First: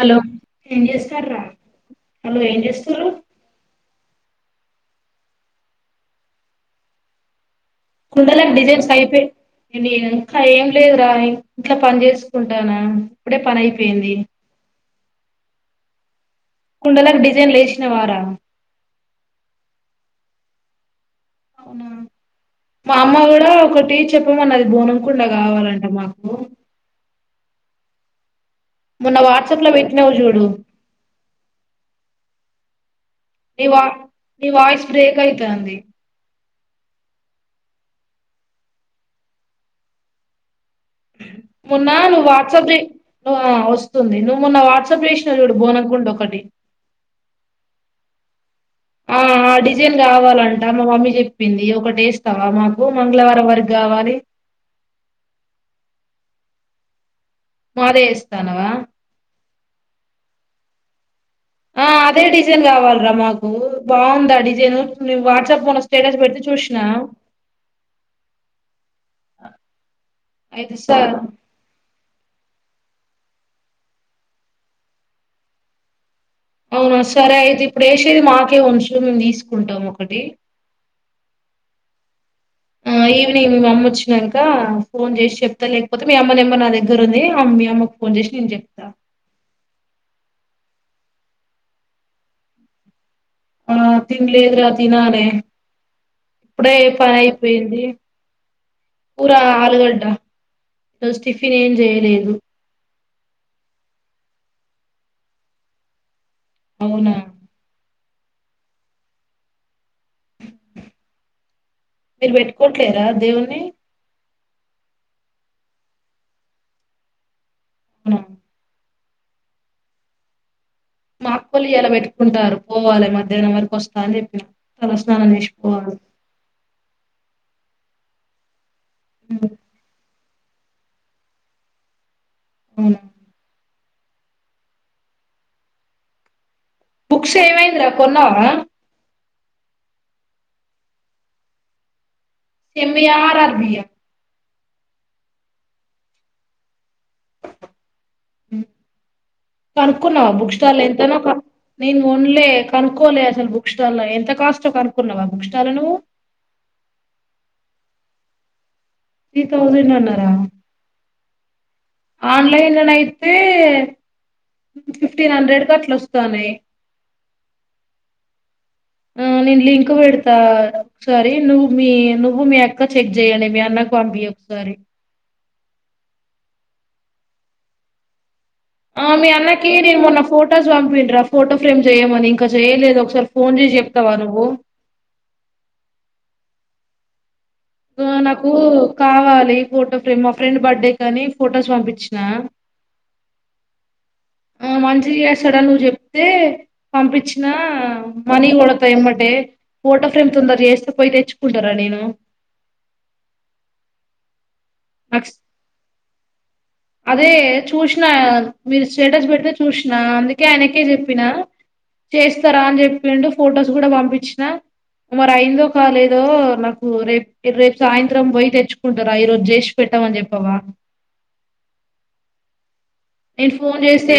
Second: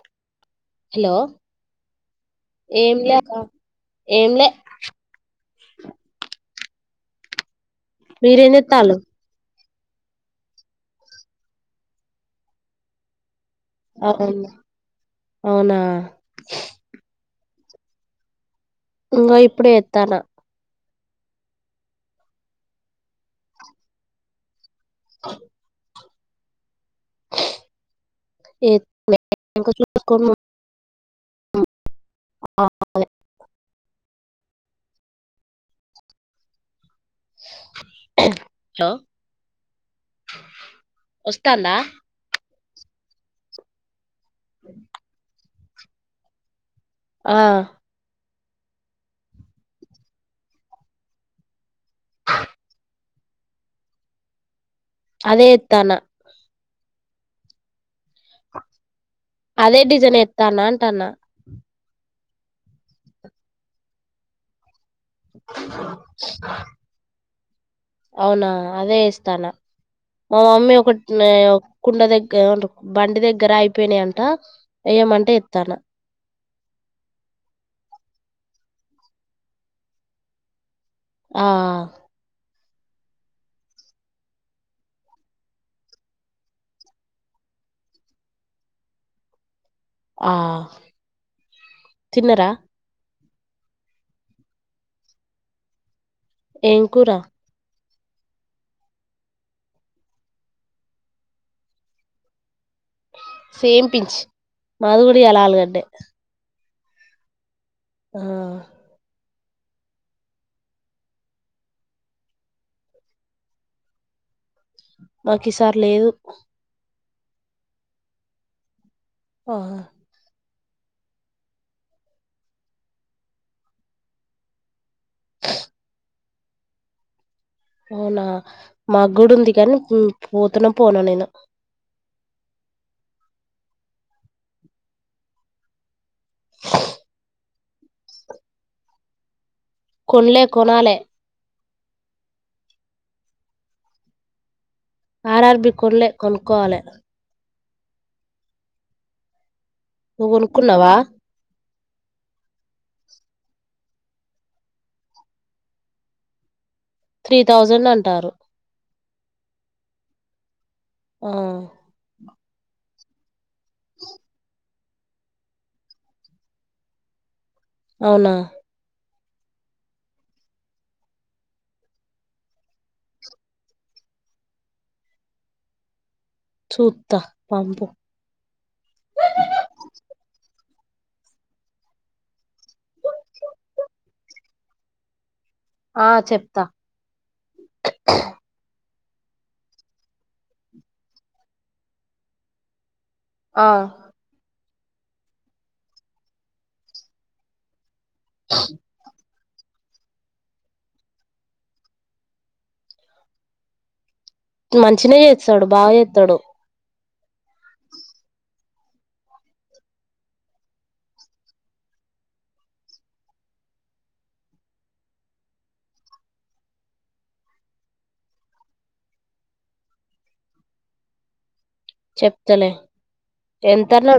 Hello ఏం hello చేస్తార్రా hello ఏం చేస్తుర్రు ఏంలే ఏంలే కుండలగ మీరేం డిజైన్స్ చేత్తాలు అయిపోయింది ఇంకా ఏం లేదురా ఇంట్లా పని చేసుకుంటాన ఇప్పుడే పని అయిపోయింది అవునా అవునా కుండకి డిజైన్ లేచి తిన్నావారా ఇంకా ఇప్పుడు ఎత్తాల అవునా మా అమ్మ కూడా ఒకటి చెప్పమనది బోనకుండా కావాలంట మాకు మొన్న వాట్సాప్ లో హలో పెట్టినావు చూడు ఆ నీ వా నీ వాయిస్ బ్రేక్ అయితంది హలో మన్నా నువ్వు వాట్సప్ పెట్టినావు కదా వ స్తు నువ్వు మోన్నా వాట్సాప్ చేసినావ్ చూడు పోనుకుం ఒకటి ఆ ఆ ఆ డిజైన్ కావాలంట మా మమ్మీ చెప్పింది ఒకటి వేస్థవ మాకు మంగళవారం వరకు కావాలి అదే తాన మాదయ స్థానవా అదే డిజైన్ ఎత్తానంటన్న ఆ! అదే డిజైన్ కావాలరా మాకు బాగుంద ఆ డిజైన్ ను వాట్సాప్ పోన్న స్టేటస్ పెడితే చూసిన అవునా అదే ఇస్తాను మా అయితే మమ్మీ స ఒక కుండ దగ్గర ఉం బండి దగ్గర అయిపోయినాయంట వ్యమంటే ఎస్తాను అవునా సరే అయితే ఇప్పుడు వేసేది మాకే ఉంచు మేము తీసుకుంటాం ఒకటి ఆ ఆ ఈవనింగ్ మీ అమ్మ వచ్చినాక ఫోన్ చేసి చెప్తా లేకపోతే మీ అమ్మ నెంబర్ నా దగ్గర ఉంది మీ అమ్మకు ఫోన్ చేసి నేను చెప్తా ఆ తిన్నరా ఆ తిన్నలేధు రా థినాలే ఇప్పుడే ఏం కూర పని అయిపోయింది ఊరా ఆలుగడ్డ ఇ స్టిఫిన్ ఏం చేయలేదు సేపించు మాధుగుడి అలాల్గడ్డే అవునా. ఆహ్. మీర్ బేట్టుకుంటలేరా దేవున్ని. మాక్ ఈసారి లేదు. హుమ్మ్. ఓహ. మాఅక్కొల్లు ఇయలా పెట్టుకుంటారు పోవాలే, మధ్యాహ్నం వరకు వస్తా అని జేప్పినా. తలస్నానం జేసి పోవాలే. అవునా. మాగుడ్ ఉంది గానీ, ఉమ్. పోతనో, పోనో నేను. ఉమ్మ్. బుక్స్ ఏమైంద్ర, కొన్నావా. కొన్లే, కొనాలే. సేమ్మియా, ఆర్ ఆర్ బియా. ఆర్ ఆర్ బి కోన్లే కొనుక్కోవాలే. ఉమ్. నువ్వు కనుక్కున్నావా, బుక్ స్టాల్ కొనుక్కున్నావా ఎంతనో కను. నేను గోన్లే, కనుక్కోలే అసల్ బుక్ స్టాల్లా. ఎంత కాస్ట్ కనుక్కున్నావా, బుక్ స్టాల్ నువ్వు. త్రీ థౌజండ్ అంటారు. త్రీ తౌసండ్ అన్నారా. ఆ. ఆన్లైన్ల నైతే. ఫిఫ్టీన్ హండ్రెడ్ కట్లొస్తాన్నాయి. అవునా. ఉమ్ నేన్ లింక్ పెడతా, ఒకసారి నువ్వు మీ, నువ్వు మీ అక్క చెక్ జేయ్యండి. మీ అన్నకు పంపి ఒకసారి. చూత్తా పంపు. ఆ మీ అన్నకి నేను మొన్న ఫొటోస్ పంపిన్రా ఫోటో ఫ్రేమ్ జేయ్యమని, ఇంకా జేయ్యలేదు. ఒకసారి ఫోన్ చేసి చెప్తావా నువ్వు. ఆ చెప్తా. ఉ నాకు. కావాలి ఫోటో ఫ్రేమ్, మా ఫ్రెండ్ బర్త్డే కాని ఫొటోస్ పంపించ్చినా. ఆ. ఉమ్ మంచిగా చేస్తాడని నువ్వు జేప్తే, పంపించ్చినా. మనీ గోడతా ఎమ్మటే. ఫోటో ఫ్రేమ్ తొందర జేస్తే, పోయి తెచ్చుకుంటారా నేను. మంచినే నాకు చేస్తాడు, బాగా జేస్తాడు. అదే చూసినా మీరు స్టేటస్ పెడితే చూసినా, అందుకే ఆయనకే చెప్పినా, చేస్తారా అని చెప్పిండు. ఫొటోస్ గుడా పంపించినా, మరి అయిందో, కాలేదో నాకు రేప్ రేప్ సాయంత్రం పోయి తెచ్చుకుంటారా ఈ రోజు జేష్. పెట్టమని జేప్పవా. చెప్తాలే. నేన్ ఫోన్ జేస్తే.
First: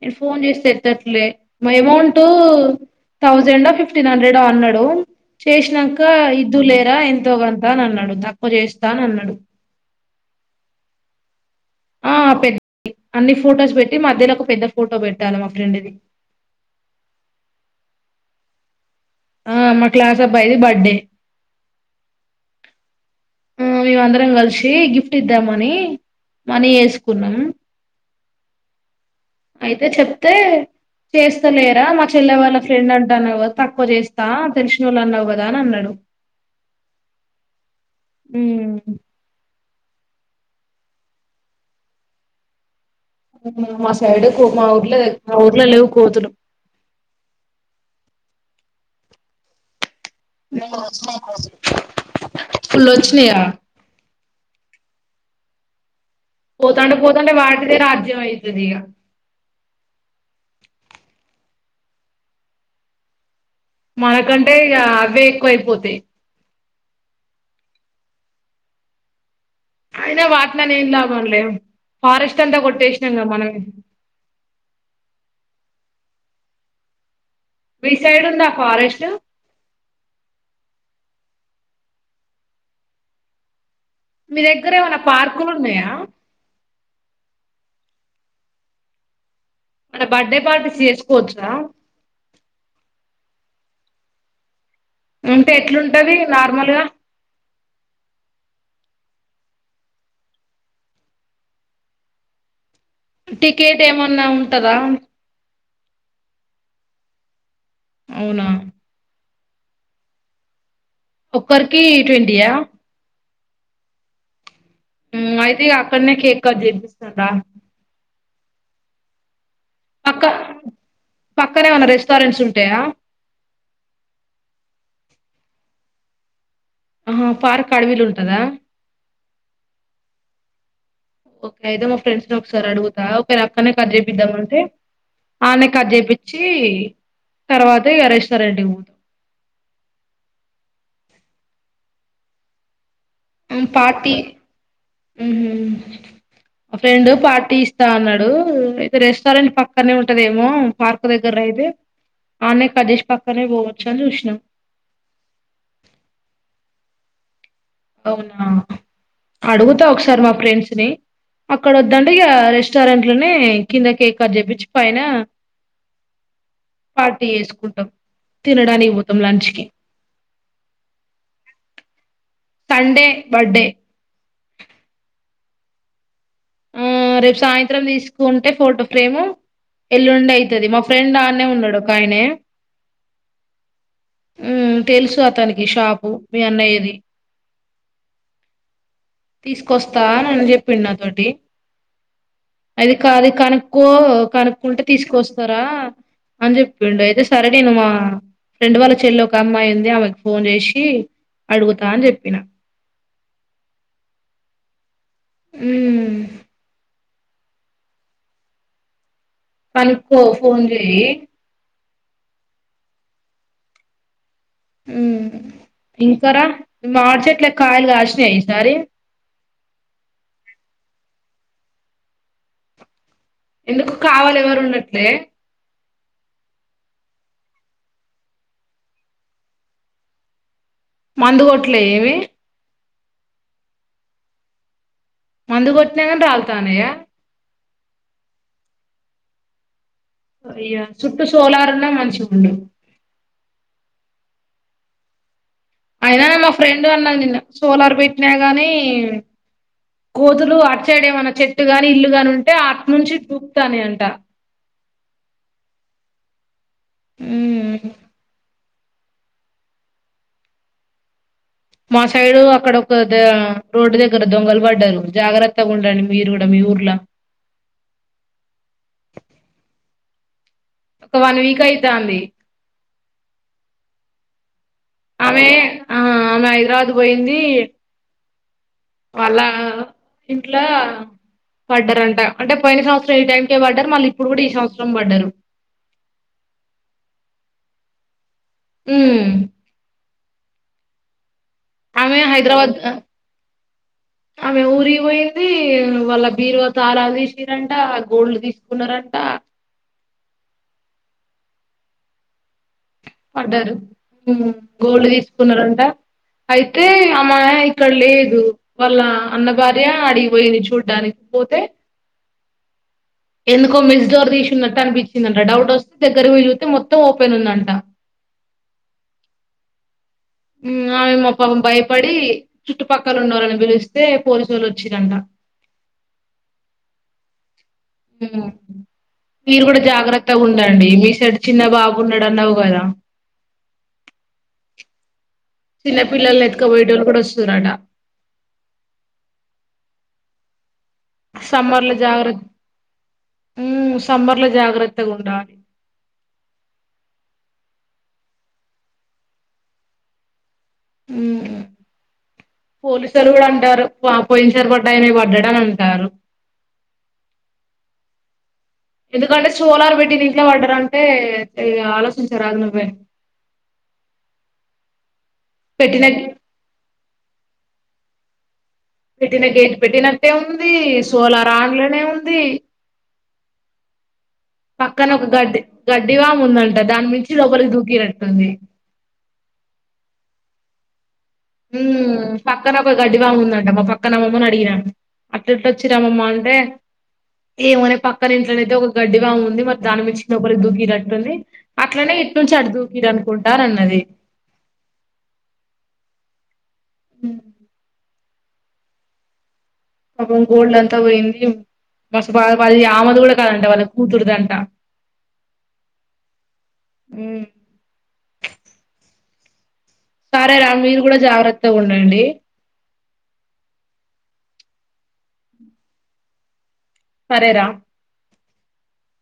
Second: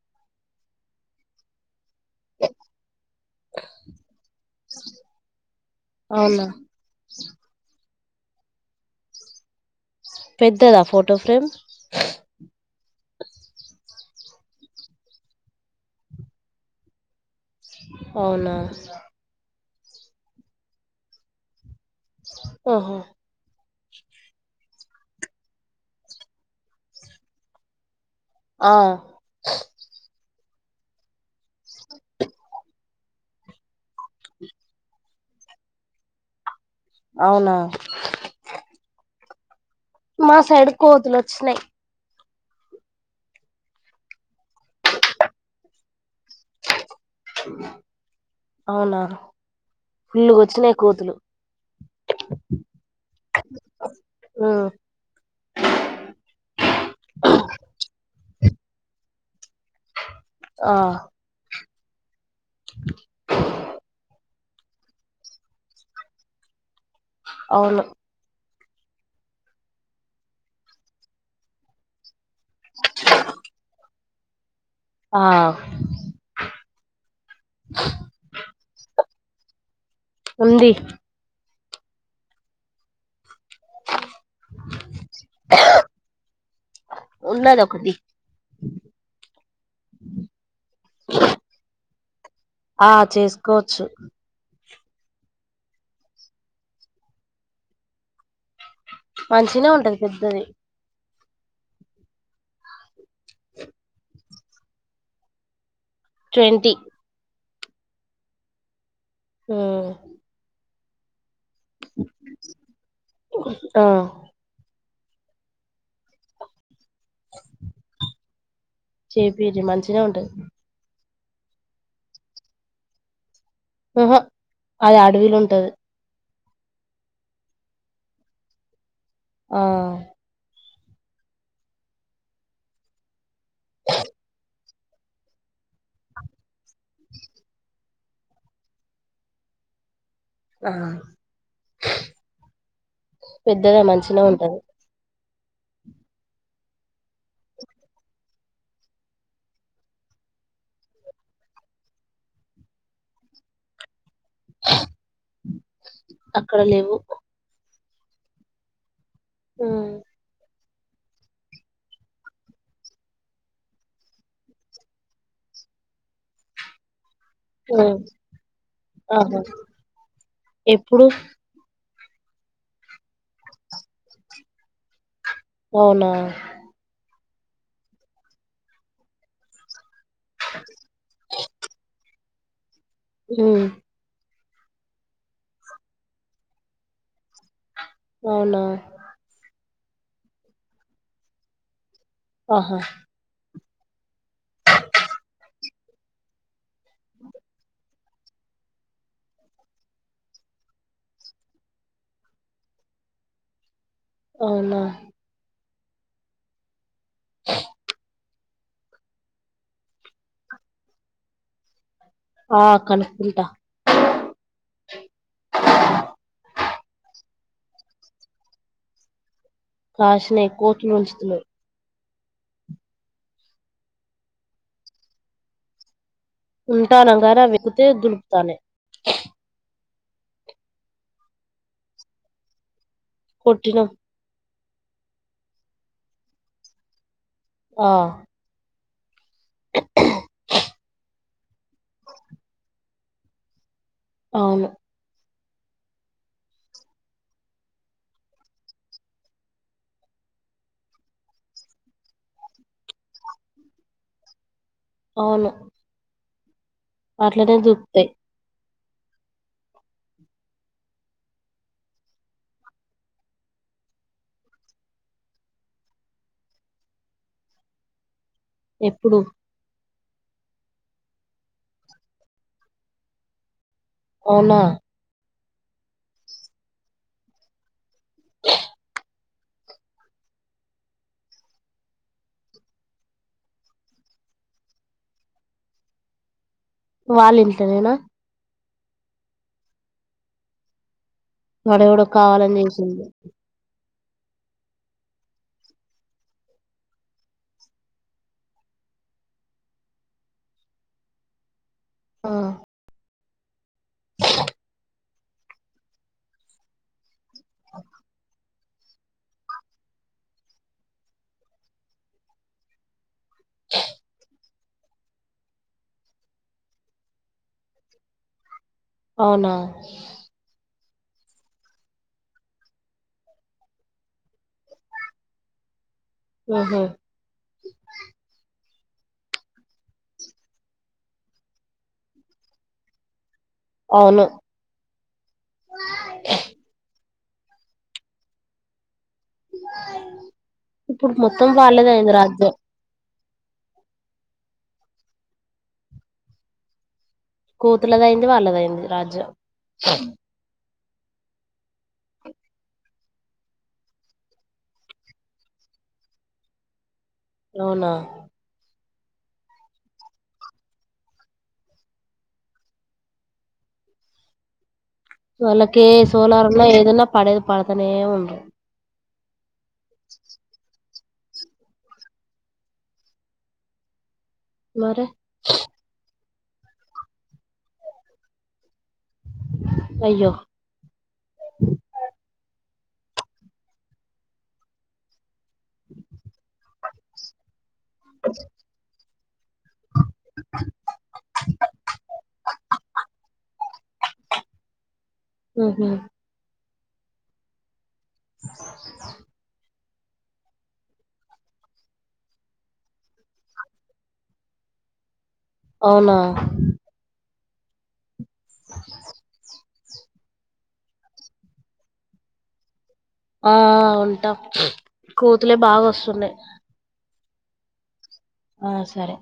నేను ఫోన్ చేస్త ఎత్తట్లే మ అమౌంట్ థౌజండ్ ఒ ఫిఫ్టీన్ హండ్రెడ్ అన్నాడు చేసినాక అవునా ఇద్దు లేరా ఎంతో గంత అని అన్నడు దప్పు చేస్తా అని అన్నడు పెద్దదా ఫోటో ఫ్రేమ్ ఆ పెద్ద అన్ని ఫొటోస్ పెట్టి మధ్యలో ఒక పెద్ద ఫోటో పెట్టాలి మా ఫ్రెండ్ది అవునా ఆ మా క్లాస్ అబ్బాయిది బర్డే ఓహో మేమ అందరం కలిసి గిఫ్ట్ ఇద్దామని మనీ వేసుకున్నం ఆ అయితే చెప్ ప్తే చేస్ తె లేరా మా చెల్ల వాళ్ళ ఫ్రెండ్ అం దాన్లో తకువ చేస్ తా తెలిసినోల్ అనవ్ కదా తనన్నడు అవునా మా సైడు కోతులు ఒచ్చినయి మా సైడ్ కో మా ఊర్లో మా ఊర్లో లేవు కోతులు అవునా ఫుల్లుగా వచ్చినాయి కోతులు ఫుల్లొచ్చినయ ఆ పోతాంటే పోతాంటే వాటిదే రాజ్యమయ్ నేనియా ఆ మనకంటే ఇగ అవే ఎక్కువయిపోతాయి అవును అయినా వాట్లనే ఏం లాభం లే ఫారెస్ట్ తా కొట్టేసినాం గా మనమే ఆ మీ సైడ్ ఉందా ఫారెస్ట్ ఉంది మీ దగ్గర ఏమనా పార్కులు ఉన్నయా కొంది మన బర్డే పార్టీస్ చేసుకోవచ్చా ఆ చేసుకోవచ్చు ఉంటే ఎట్లుంటది నార్మల్గా మంచిగనే ఉంటది పెద్దది టికెట్ ఏమన్నా ఉంటాదా ట్వంటి అవునా మ్మ్ ఒక్కరికి ట్వంటీయా ఆ మ్మ్ అయితే అక్కడనే కేక్ కట్ చెపిస్ స్తా చె వీరి మంచిగనే ఉంటది పక్కనే ఏమన్నా రెస్టారెంట్స్ ఉంటాయా హా అది అడవిలు ఉంటది ఆ పార్క్ అడవిలు ఉంటదా ఆ ఓకే అయితే మా ఫ్రెండ్స్ ని ఒకసారి అడుగుతా అక్కడనే కట్ చేయపిధాం అంటే అడ్నే కట్ చేయపిచ్చి తర్వాత ఇగ రెస్టారెంట్కి పోతాం ఆ పెద్దగా మంచిన ఉంటరు హ్మ్ ఆ ఫ్రెండ్ పార్టీ ఇస్తా అన్నాడు అయితే రెస్టారెంట్ పక్కనే ఉంటదేమో పార్క్ దగ్గర అయితే ఆనే కట్ చేసి పక్కనే పోవచ్చు అని చూస్తు అక్కడ లేవు అవునా అడుగుతా మ్మ్ ఒకసారి మా ఫ్రెండ్స్ అక్కడ వొద్దు ఆంటె ఇక రెస్టారెంట్ లోనే కింద కేక్ కట్ చేపించి పైన పార్టీ చేసుకుంటాం తినడానికి పోతాం ఆహా లంచ్ కి ఎప్పుడు సండే బర్డే అవునా ఆ రేపు సాయంత్రం తీసుకుంటే ఫోటో ఫ్రేమ్ ఎల్లుండి అయితది మా ఫ్రెండ్ ఆడానే ఉన్నాడు ఒక ఆయనే మ్మ్ మ్మ్ తెలుసు అతనికి షాపు మీ అన్నయ్యది అవునా వాస్త అని చెప్పిండు నా తోటి ఆహా అది కా అది కాను కో కనుక్కుంటే తీసుకొస్తారా అని చెప్పిండు అయితే సరే నేను మా ఫ్రెండ్ వాళ్ళ చెల్లి ఒక అమ్మాయి ఉంది ఆమెకి ఫోన్ చేసి అడుగుతా అని చెప్పిన అవునా మ్మ్ ఆ కనుక్కో ఫోన్ చెయి ఆ కనుకంట ఉమ్ ఇంకరా మార్చట్లే కాయలు కాచినా ఈసారి కాశనై కోతులు ఉంచుత లేవు ఎందుకు కావాలి ఎవరు ఉండాలే ఉంటానంగానీ వెక్కుతే దునుకుతనై మందుగట్లే ఏవి కొట్టిన మందు కొట్టినాకని రాల్ తానయ్య ఆ రియా చుప్ డు సోలారున్నా మంచిగన్డు అవును అయినానే మా ఫ్రెండ్ అన్నాదినిన్న సోలార్ పెట్టినా గాని కోతులు అట్డేమన్నా చెట్టు గాని ఇల్లు ని ఉంటే అటునుంచి చూపుతానే అంట అవున అట్లనే ఉమ్. దూకుతాయి మా సైడు అక్కడ ఒక ద రోడ్డు దగ్గర దొంగలు పడ్డారు జాగ్రత్తగా ఉండడి మీరు కూడా మీ ఊర్లా ఎప్పుడు ఒక వన్ వీక్ అయితాంది అవున ఆమె ఆ ఆమె హైద్రావద్ పోయింది వాళ్ళ ఇంట్ల పడారంట అంటే పోయిన సంవత్సరం ఈ టైంకే పడ్డారు మళ్ళీ ఇప్పుడు కూడా ఈ సంవత్సరం పడ్డారు వాళ్ళింట్లనేనా హు వాడు ఎవడో ఆమె కావాలని హైదరాబాద్ చేసిండు ఆమె ఊరి పోయింది వాళ్ళ బీరువా తాళం తీసిరంట గోల్డ్ తీసుకున్నారంట ఆ పడ్డారు గోల్డు తీసుకున్నారంట అయితే ఆమె ఇక్కడ లేదు వాళ్ళ అన్న భార్య అడిగిపోయింది చూడానికి పోతే ఎందుకో మెస్డోర్ తీసున్నట్ కనిపించిందంట డౌట్ వస్తే దగ్గర పోయి చుస్తే మొత్తం ఓపెన్ ఉందంట అవునా హు ఆమె మొఖం భయపడి చుట్టుపకోనోళ్లని పిలిస్తే పోలీసోలు వచ్చిరంట ఆహ మీరు కూడా జాగ్రత్తగా ఉండండి మీ సైడ్ చిన్న బాబున్నాడు అన్నావు కదా అవును చిన్న పిల్లల్ని ఎత్క బోయటోలు కూడా వస్తుర్ స్తురట ఇప్పుడు మొత్తం వాళ్లధైంది రాజ్యం హు సమ్బర్ల జాగ్రత్త గుండాలి కోతులైంది వాళ్ళధైంది రాజ్యం పోలీసులు కూడా అంటారు వామో పోయిన సారి పడాయిననే పండాడ అంటారు అవునా ఎందుకంటే, చోలర్ పెట్టినిట్ల పడ్డరంటే ఇగ ఆలోచించరా నువ్వే. వాళ్లకే పెట్టిన సోలారున్నా, ఏదున్నా పడేదు పడ తనే ఉండ్రు పెటిన గేట్ పెట్టినట్టే ఉంది. సు చోలర్ అన్లోనే ఉంది. మరి పక్కనొక గడ్డి గడ్ డి వాముందట దాని మించి లోపలికి దూకిరట్టుంది అయ్యో మ్మ్ పక్కనొక గడ్డివాముందట. మా పక్కన అమ్మమ్మని అడిగినా. అట్లెట్ల వచ్చిరమ్మమ్మా అంటే! ఏమోనే పక్కనింట్లో నయితే ఒక గడ్డివాముంది. మరి దాని మించి లోపలికి దుక్కినట్టుంది. అట్లనే, ఇటు నుంచి అటు దూకిర్ అనుకుంట అనన్ అదే మ్మ్ హు హు పాపం గోల్డ్ అంతా పోయింది. మస్త్ బాదపడి, అది ఆమెది కూడ కాదంట. వాళ్ళ కూతుర్ధంట. అవునా! మ్మ్ సరే రా. మీరు కూడ జాగ్రత్తగా ఉండండి. ఆ ఉంటా. కోతులే బాగొస్తున్నాయ్. సరేరా. ఆ సరే.